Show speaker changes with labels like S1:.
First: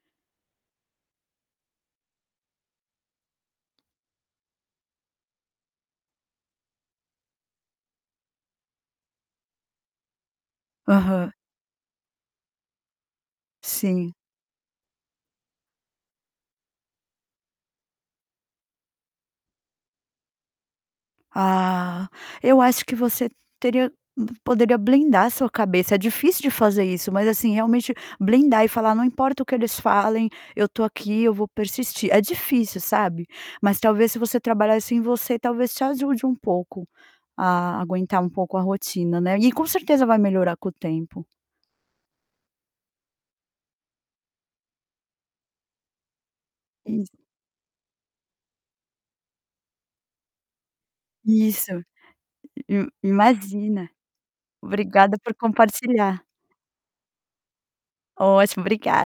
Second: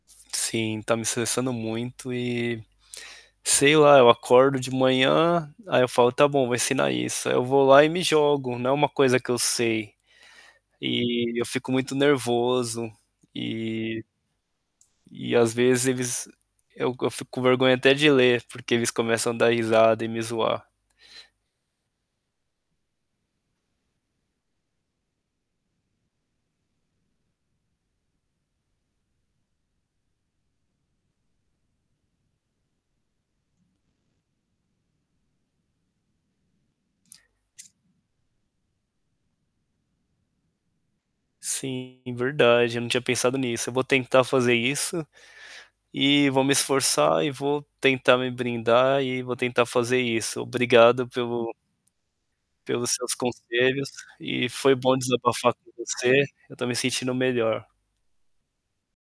S1: Sim, está me estressando muito e sei lá, eu acordo de manhã, aí eu falo: "Está bom, eu vou ensinar isso.". Aí eu vou lá e me jogo, não é uma coisa que eu sei.
S2: Aham.
S1: E, eu fico muito nervoso, e
S2: Sim.
S1: e às vezes eles eu go eu fico com vergonha até de ler porque eles começam a dar risada e me zoar.
S2: Ah, eu acho que você teria poderia blindar a sua cabeça, é difícil de fazer isso, mas assim realmente blindar e falar não importa o que eles falem, eu estou aqui, eu vou persistir, é difícil sabe, mas talvez se você trabalhasse em você, talvez te ajude um pouco, a aguentar um pouco a rotina, né, e com certeza vai melhorar com o tempo.
S1: Sim, verdade, eu não tinha pensado nisso, eu vou tentar fazer isso, e vou me
S2: Isso.
S1: esforçar e vou tentar me brindar e vou tentar fazer isso. Obrigado pelo
S2: Isso, im
S1: pelos seus
S2: imagina,
S1: conselhos e foi bom
S2: obrigada por
S1: desabafar com você,
S2: compartilhar.
S1: eu estou me sentindo melhor.
S2: Ótimo, obriga